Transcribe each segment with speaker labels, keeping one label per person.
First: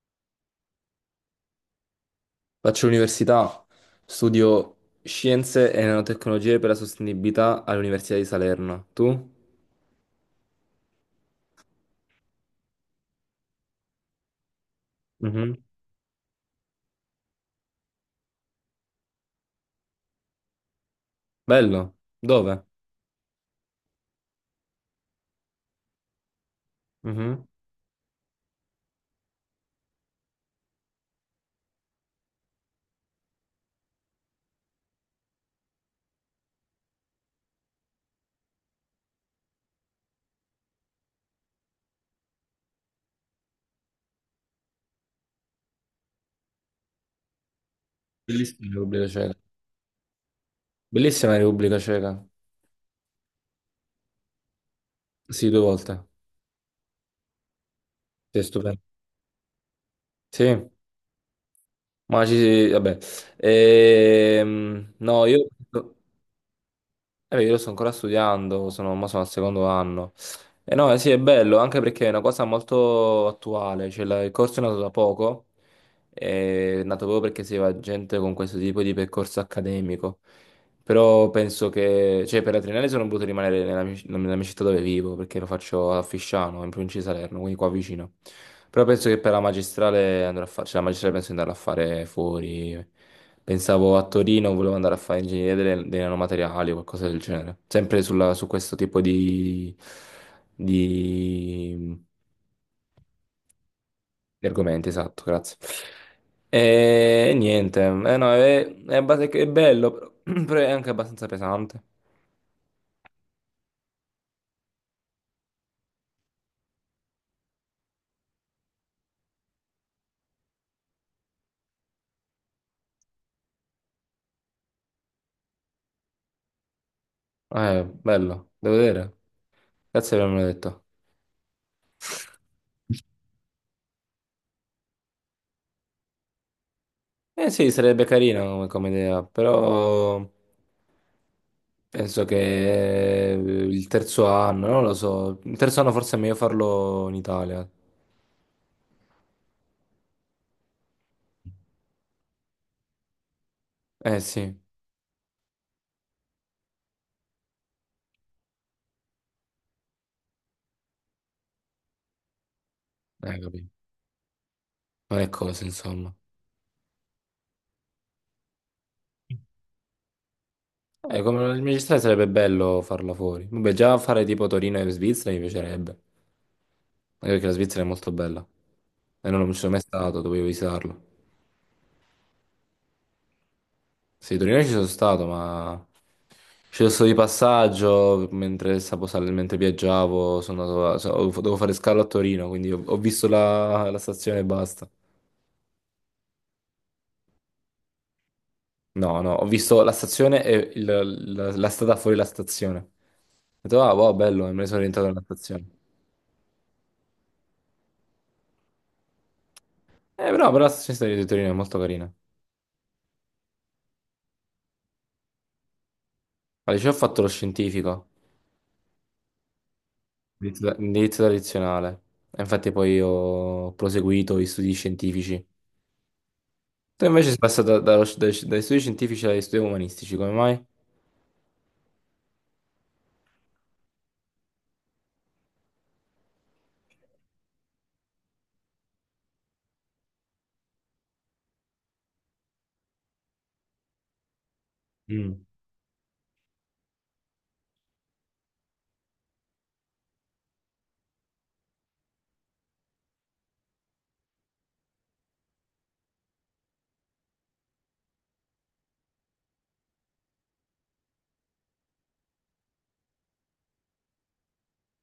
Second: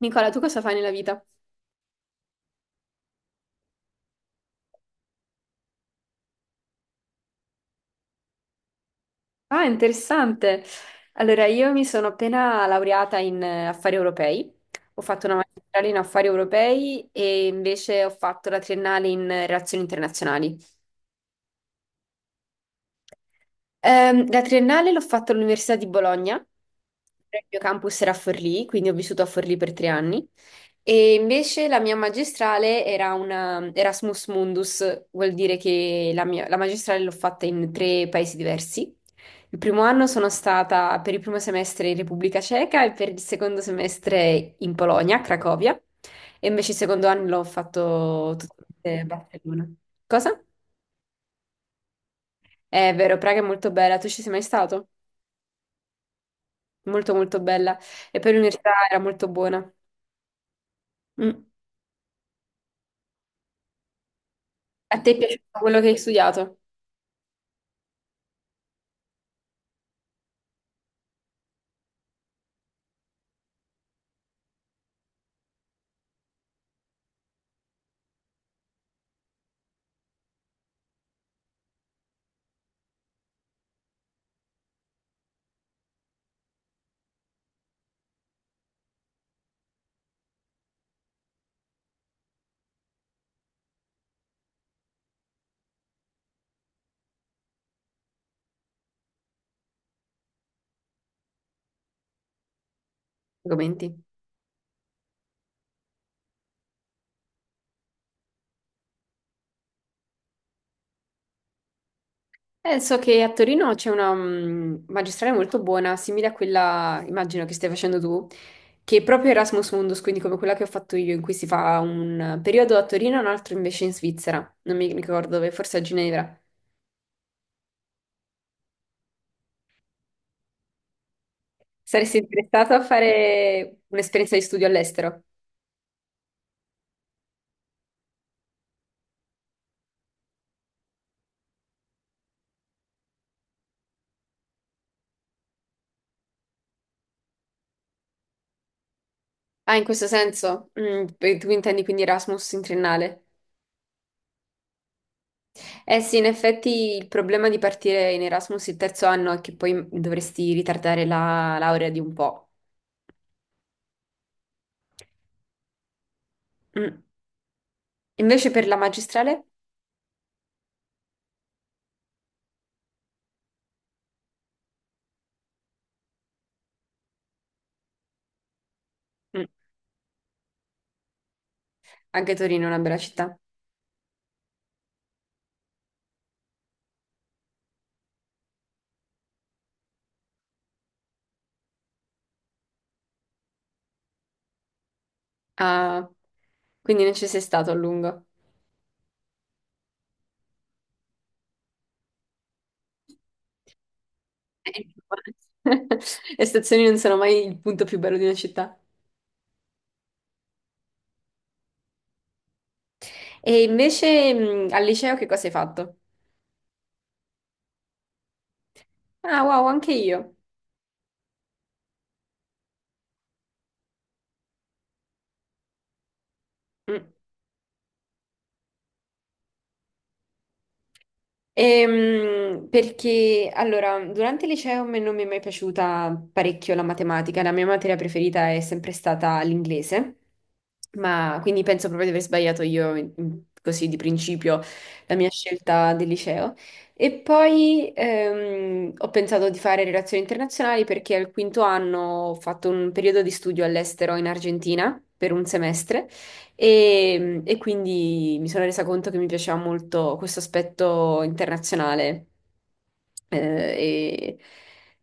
Speaker 1: Nicola, tu cosa fai nella vita?
Speaker 2: Faccio l'università, studio Scienze e Nanotecnologie per la Sostenibilità all'Università di Salerno. Tu?
Speaker 1: Ah, interessante. Allora, io mi sono appena laureata in affari europei, ho fatto una
Speaker 2: Mhm.
Speaker 1: magistrale in affari europei e invece ho fatto la triennale in relazioni internazionali.
Speaker 2: Bello. Dove?
Speaker 1: La triennale l'ho fatta all'Università di Bologna, il
Speaker 2: Mhm.
Speaker 1: mio campus era a Forlì, quindi ho vissuto a Forlì per tre anni. E invece la mia magistrale era una Erasmus Mundus, vuol dire che la magistrale l'ho fatta in tre paesi diversi. Il primo anno sono stata per il primo semestre in Repubblica Ceca e per il secondo semestre in Polonia, a Cracovia, e invece il secondo anno l'ho fatto tutto
Speaker 2: Bellissima la
Speaker 1: a
Speaker 2: Repubblica Ceca.
Speaker 1: Barcellona. Cosa?
Speaker 2: Bellissima la Repubblica Ceca.
Speaker 1: È vero, Praga è molto bella, tu ci sei mai stato?
Speaker 2: Sì, due volte.
Speaker 1: Molto molto bella, e poi
Speaker 2: Sì,
Speaker 1: l'università
Speaker 2: stupendo.
Speaker 1: era molto buona.
Speaker 2: Sì,
Speaker 1: Mm.
Speaker 2: ma ci... vabbè.
Speaker 1: A te è
Speaker 2: No, io...
Speaker 1: piaciuto quello che hai studiato?
Speaker 2: Beh, io lo sto ancora studiando, sono, ma sono al secondo anno. E no, eh sì, è bello, anche perché è una cosa molto attuale, cioè il corso è nato da poco, è nato proprio perché si va gente con questo tipo di percorso accademico. Però penso che, cioè, per la triennale sono voluto rimanere nella mia città dove vivo, perché lo faccio a Fisciano, in provincia di Salerno, quindi qua vicino. Però penso che per la magistrale andrò a fare, cioè la magistrale penso di andare a fare fuori. Pensavo a Torino, volevo andare a fare ingegneria dei nanomateriali o qualcosa del genere. Sempre su questo tipo di,
Speaker 1: Argomenti.
Speaker 2: di argomenti, esatto, grazie. E niente, eh no, è è bello, però però è anche abbastanza pesante.
Speaker 1: So che a Torino c'è una magistrale molto buona, simile a quella, immagino, che stai facendo tu, che è proprio Erasmus Mundus, quindi come quella che ho fatto io, in cui si fa un periodo a Torino e un altro invece in Svizzera, non mi ricordo dove, forse a Ginevra.
Speaker 2: Bello, devo vedere. Grazie per avermelo detto.
Speaker 1: Saresti interessato a fare un'esperienza di studio all'estero?
Speaker 2: Eh sì, sarebbe carina come, come idea, però penso che il terzo anno, non lo so. Il terzo anno forse è meglio farlo in Italia.
Speaker 1: Ah, in questo senso? Mm, tu intendi quindi Erasmus in triennale?
Speaker 2: Eh sì,
Speaker 1: Eh sì, in effetti il problema di partire in Erasmus il terzo anno è che poi dovresti ritardare la laurea di un po'.
Speaker 2: capito. Non è cosa, insomma.
Speaker 1: Mm. Invece per la magistrale,
Speaker 2: Come il magistrale sarebbe bello farla fuori. Vabbè, già fare tipo Torino e Svizzera mi piacerebbe. Anche perché la Svizzera è molto bella. E non
Speaker 1: mm,
Speaker 2: non ci sono mai stato, dovevo visitarlo.
Speaker 1: anche Torino è una bella città.
Speaker 2: Sì, Torino ci sono stato, ma ci sono stato di passaggio mentre, mentre viaggiavo, sono andato a- so- ho- dovevo fare scalo a Torino, quindi ho, ho visto la stazione e basta.
Speaker 1: Ah, quindi non ci sei stato a lungo.
Speaker 2: No, no, ho visto la stazione e la, la strada fuori la stazione. Ho detto, ah, wow, bello, e me ne sono
Speaker 1: Eh,
Speaker 2: rientrato nella stazione.
Speaker 1: le stazioni non sono mai il punto più bello di una città.
Speaker 2: Però, però la stazione di Torino è molto carina.
Speaker 1: E invece al liceo che cosa hai fatto?
Speaker 2: Al liceo ho fatto lo scientifico,
Speaker 1: Ah, wow, anche io.
Speaker 2: indirizzo tradizionale. E infatti poi ho proseguito gli studi scientifici. Tu
Speaker 1: Mm.
Speaker 2: invece sei passato dai, dai studi scientifici agli studi umanistici, come mai?
Speaker 1: Perché allora, durante il liceo a me non mi è mai piaciuta parecchio la matematica, la mia materia preferita è sempre stata l'inglese, ma quindi penso proprio di aver sbagliato io così di principio la mia
Speaker 2: Mm.
Speaker 1: scelta del liceo. E poi ho pensato di fare relazioni internazionali perché al quinto anno ho fatto un periodo di studio all'estero in Argentina per un semestre. E quindi mi sono resa conto che mi piaceva molto questo aspetto internazionale. Eh, e,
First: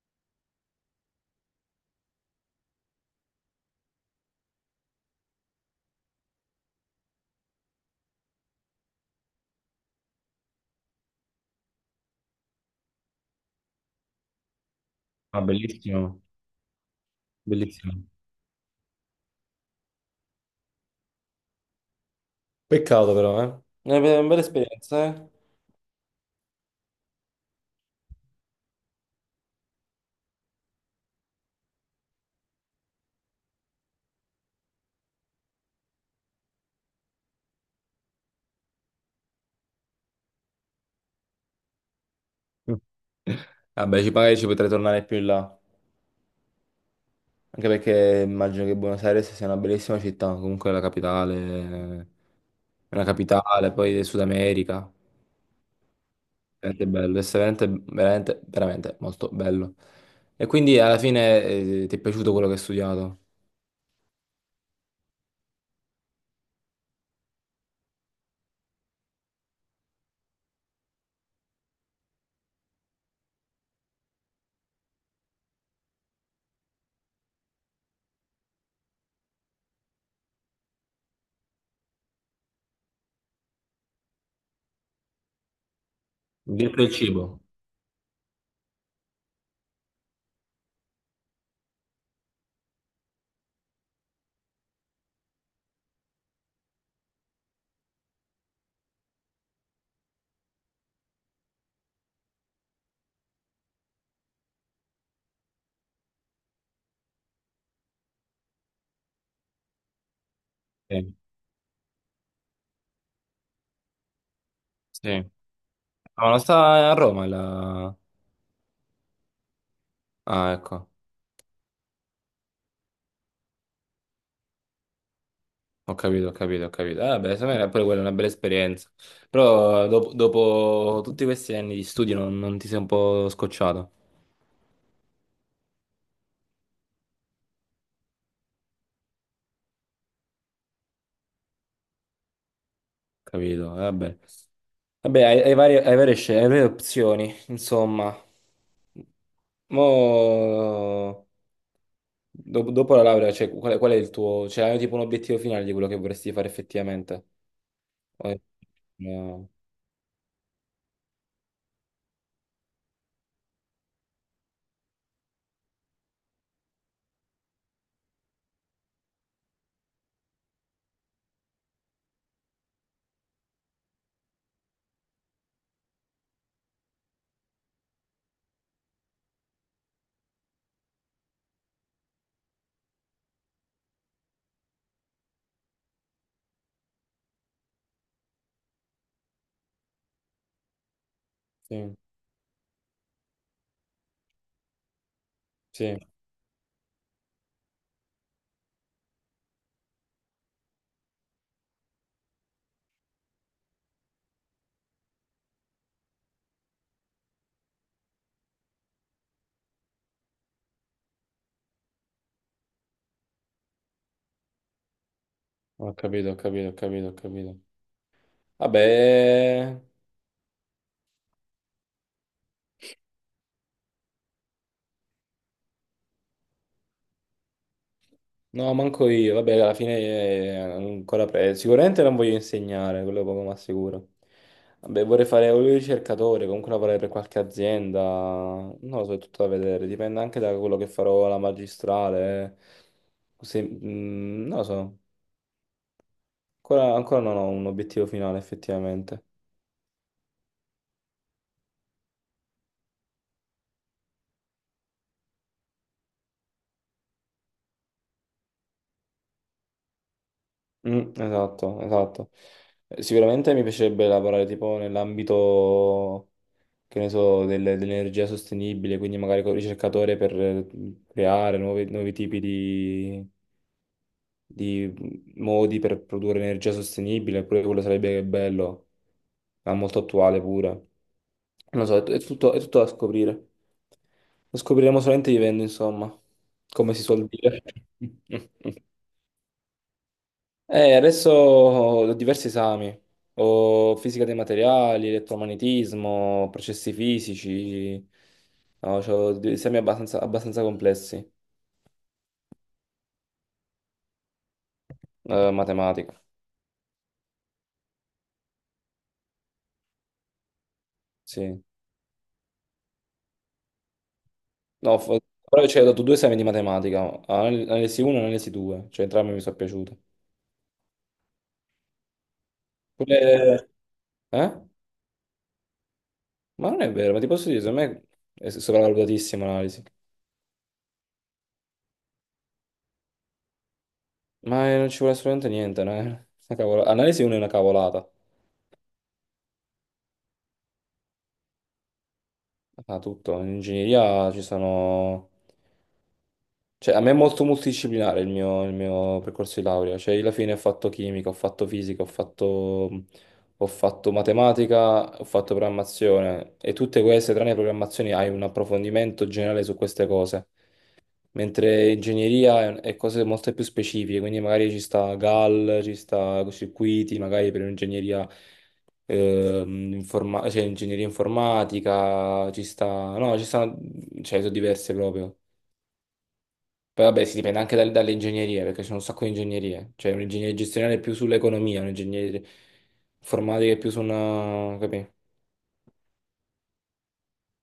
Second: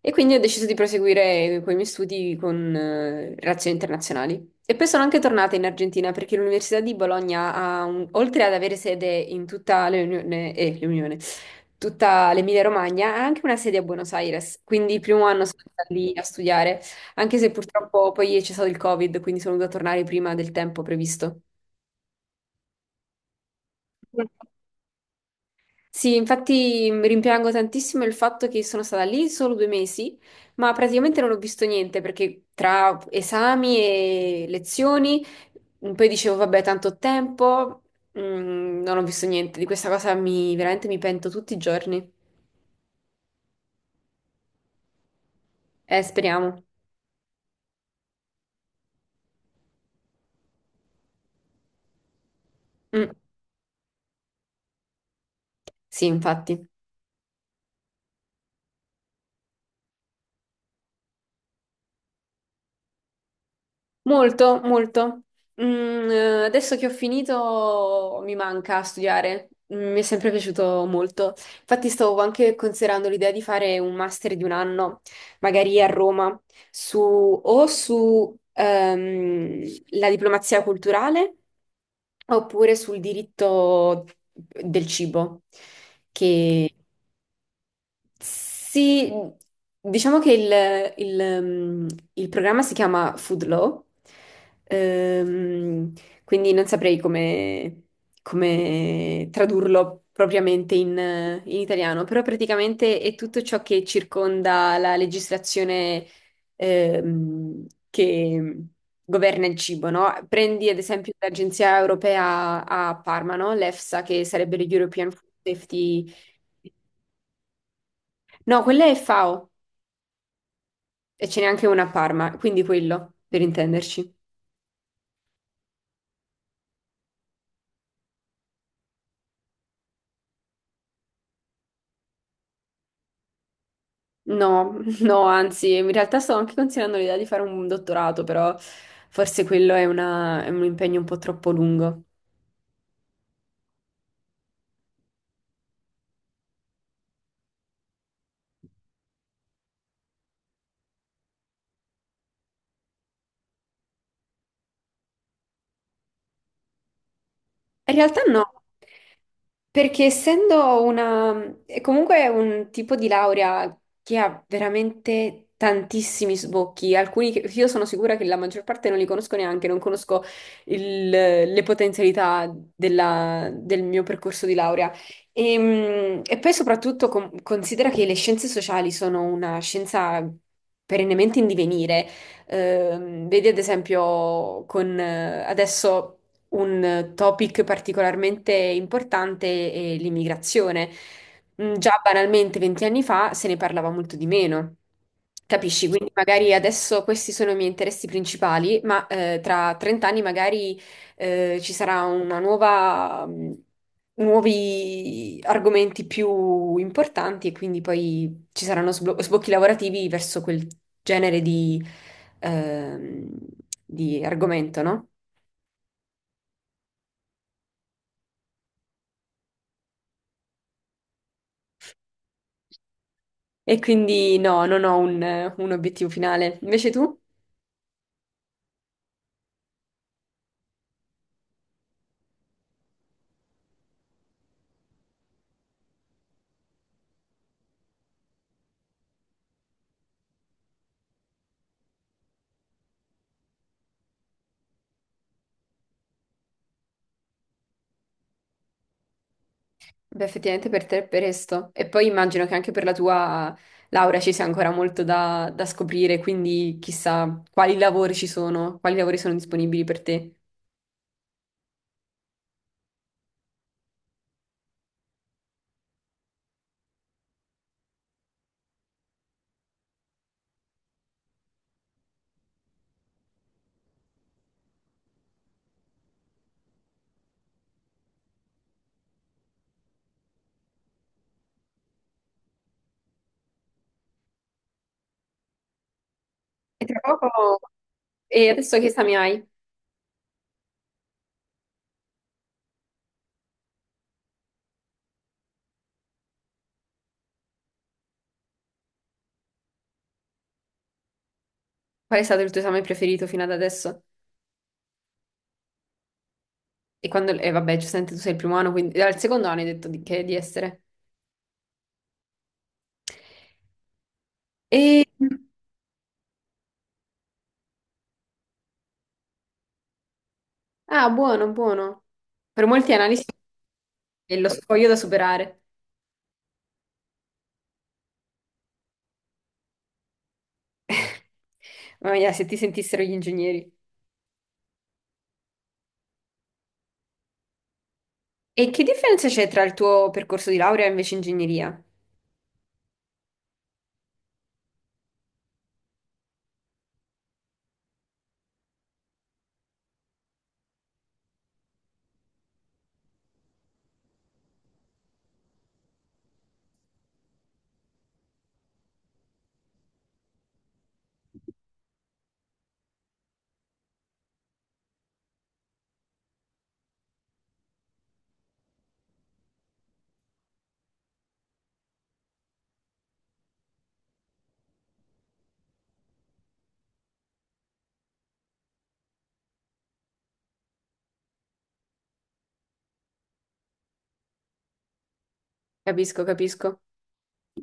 Speaker 1: e quindi ho deciso di proseguire con i miei studi con relazioni internazionali. E poi sono anche tornata in Argentina perché l'Università di Bologna oltre ad avere sede in tutta l'Unione, tutta l'Emilia-Romagna, ha anche una sede a Buenos Aires. Quindi il primo
Speaker 2: Ah,
Speaker 1: anno sono stata lì a
Speaker 2: bellissimo,
Speaker 1: studiare, anche se
Speaker 2: bellissimo.
Speaker 1: purtroppo poi c'è stato il Covid, quindi sono dovuta tornare prima del tempo previsto.
Speaker 2: Peccato però, eh. È una una bella esperienza, eh.
Speaker 1: Sì, infatti rimpiango tantissimo il fatto che sono stata lì solo due mesi, ma praticamente non ho visto niente perché tra esami e lezioni, poi dicevo, vabbè, tanto ho tempo, non ho visto niente. Di questa cosa mi, veramente mi pento tutti i giorni.
Speaker 2: Mm. Vabbè, ci, magari ci potrei tornare più in là,
Speaker 1: Speriamo.
Speaker 2: anche perché immagino che Buenos Aires sia una bellissima città, comunque è la capitale, è una
Speaker 1: Mm,
Speaker 2: capitale, poi del Sud America,
Speaker 1: sì, infatti.
Speaker 2: veramente bello, è veramente, veramente, veramente molto bello. E quindi alla fine ti è piaciuto quello che hai studiato?
Speaker 1: Molto, molto. Mm, adesso che ho finito mi manca studiare. Mm, mi è sempre piaciuto molto. Infatti stavo anche considerando l'idea di fare un master di un anno, magari a Roma, su, o su la diplomazia culturale oppure sul diritto del cibo. Mm. Che
Speaker 2: Dietro il cibo.
Speaker 1: sì, diciamo che il, il, mm, il programma si chiama Food Law, ehm, quindi non saprei come, come tradurlo propriamente in, in italiano, però praticamente è tutto ciò che circonda la legislazione, che governa il cibo, no? Prendi ad esempio
Speaker 2: Sì.
Speaker 1: l'Agenzia Europea a Parma, no? L'EFSA, che sarebbe
Speaker 2: Sì.
Speaker 1: l'European Food Safety...
Speaker 2: Ah, non sta a Roma la...
Speaker 1: No, quella è FAO.
Speaker 2: Ah, ecco,
Speaker 1: E ce n'è anche una a Parma, quindi quello, per intenderci.
Speaker 2: ho capito, ho capito, ho capito. Ah, beh, secondo me era pure quella una bella esperienza. Però dopo, dopo tutti questi anni di studio non, non ti sei un po' scocciato,
Speaker 1: No, no, anzi, in realtà sto anche considerando l'idea di fare un dottorato, però forse quello è un impegno un po' troppo lungo.
Speaker 2: capito? Vabbè, vabbè, hai, hai varie, hai varie hai varie opzioni, insomma. Mo... Dopo, dopo la laurea, cioè, qual è il tuo... Cioè, hai tipo un obiettivo finale di quello che vorresti fare effettivamente?
Speaker 1: In realtà
Speaker 2: O è-
Speaker 1: no,
Speaker 2: No.
Speaker 1: perché essendo una, è comunque un tipo di laurea che ha veramente tantissimi sbocchi, alcuni che io sono sicura che la maggior parte non li conosco neanche, non conosco le potenzialità del mio percorso di laurea. E poi soprattutto considera che le scienze sociali sono una scienza perennemente in divenire. Vedi ad esempio con adesso un topic particolarmente importante è l'immigrazione. Mm,
Speaker 2: Sì,
Speaker 1: già banalmente 20 anni fa se ne parlava molto di meno. Capisci?
Speaker 2: sì,
Speaker 1: Quindi magari adesso questi sono i miei interessi principali, ma tra 30 anni magari ci sarà una nuova, nuovi argomenti più importanti e quindi poi ci saranno sbocchi lavorativi verso quel genere ehm, di argomento, no?
Speaker 2: ho capito, ho capito, ho capito, ho capito. Vabbè,
Speaker 1: E quindi no, non ho un obiettivo finale. Invece tu?
Speaker 2: no, manco io. Vabbè, alla fine ancora presto. Sicuramente non voglio insegnare, quello poco ma sicuro. Vabbè, vorrei fare un ricercatore, comunque lavorare per qualche azienda. Non lo so, è tutto da vedere. Dipende anche da quello che farò alla magistrale. Eh. Non lo so. Ancora, ancora non ho un obiettivo finale, effettivamente.
Speaker 1: Beh, effettivamente per te è presto. E poi immagino che anche per la tua laurea ci sia ancora molto da, da scoprire, quindi chissà quali lavori ci sono, quali lavori sono disponibili per te.
Speaker 2: Mm, esatto, esatto. Sicuramente mi piacerebbe lavorare tipo nell'ambito. Che ne so, dell'energia sostenibile, quindi magari con il ricercatore per creare nuovi, nuovi tipi di modi per produrre energia sostenibile, pure quello sarebbe bello, ma molto attuale pure. Non lo so, è tutto da scoprire. Lo scopriremo solamente vivendo, insomma,
Speaker 1: E
Speaker 2: come
Speaker 1: tra
Speaker 2: si suol
Speaker 1: poco...
Speaker 2: dire.
Speaker 1: E adesso che esami hai?
Speaker 2: Adesso ho diversi esami, ho fisica dei materiali, elettromagnetismo, processi fisici, no, c'ho degli esami abbastanza, abbastanza complessi,
Speaker 1: Qual è stato il tuo esame preferito fino ad adesso?
Speaker 2: matematica,
Speaker 1: E quando... E vabbè, giustamente tu sei il primo anno, quindi al secondo anno hai detto di, che di essere.
Speaker 2: sì. No,
Speaker 1: E...
Speaker 2: però ci ho dato due esami di matematica, analisi 1 e analisi 2, cioè entrambi mi sono piaciute.
Speaker 1: Ah, buono, buono. Per molti analisti
Speaker 2: Pure-
Speaker 1: è lo
Speaker 2: Eh?
Speaker 1: scoglio da superare.
Speaker 2: Ma non è vero, ma ti posso dire, secondo me è sopravvalutatissima l'analisi.
Speaker 1: Mamma mia, se ti sentissero gli ingegneri.
Speaker 2: Ma non ci vuole assolutamente niente, no? È una analisi 1 è una cavolata.
Speaker 1: E che differenza c'è tra il tuo percorso di laurea e invece ingegneria?
Speaker 2: Ah, tutto. In ingegneria ci sono cioè, a me è molto multidisciplinare il mio percorso di laurea, cioè io alla fine ho fatto chimica, ho fatto fisica, ho fatto matematica, ho fatto programmazione e tutte queste, tranne le programmazioni, hai un approfondimento generale su queste cose, mentre ingegneria è cose molto più specifiche, quindi magari ci sta GAL, ci sta circuiti, magari per un'ingegneria cioè ingegneria informatica, ci sta, no, ci stanno, cioè sono diverse proprio. Poi vabbè, si dipende anche dalle ingegnerie, perché c'è un sacco di ingegnerie. Cioè, un'ingegneria gestionale è più sull'economia, un'ingegneria informatica è più su una... capì?
Speaker 1: Capisco, capisco.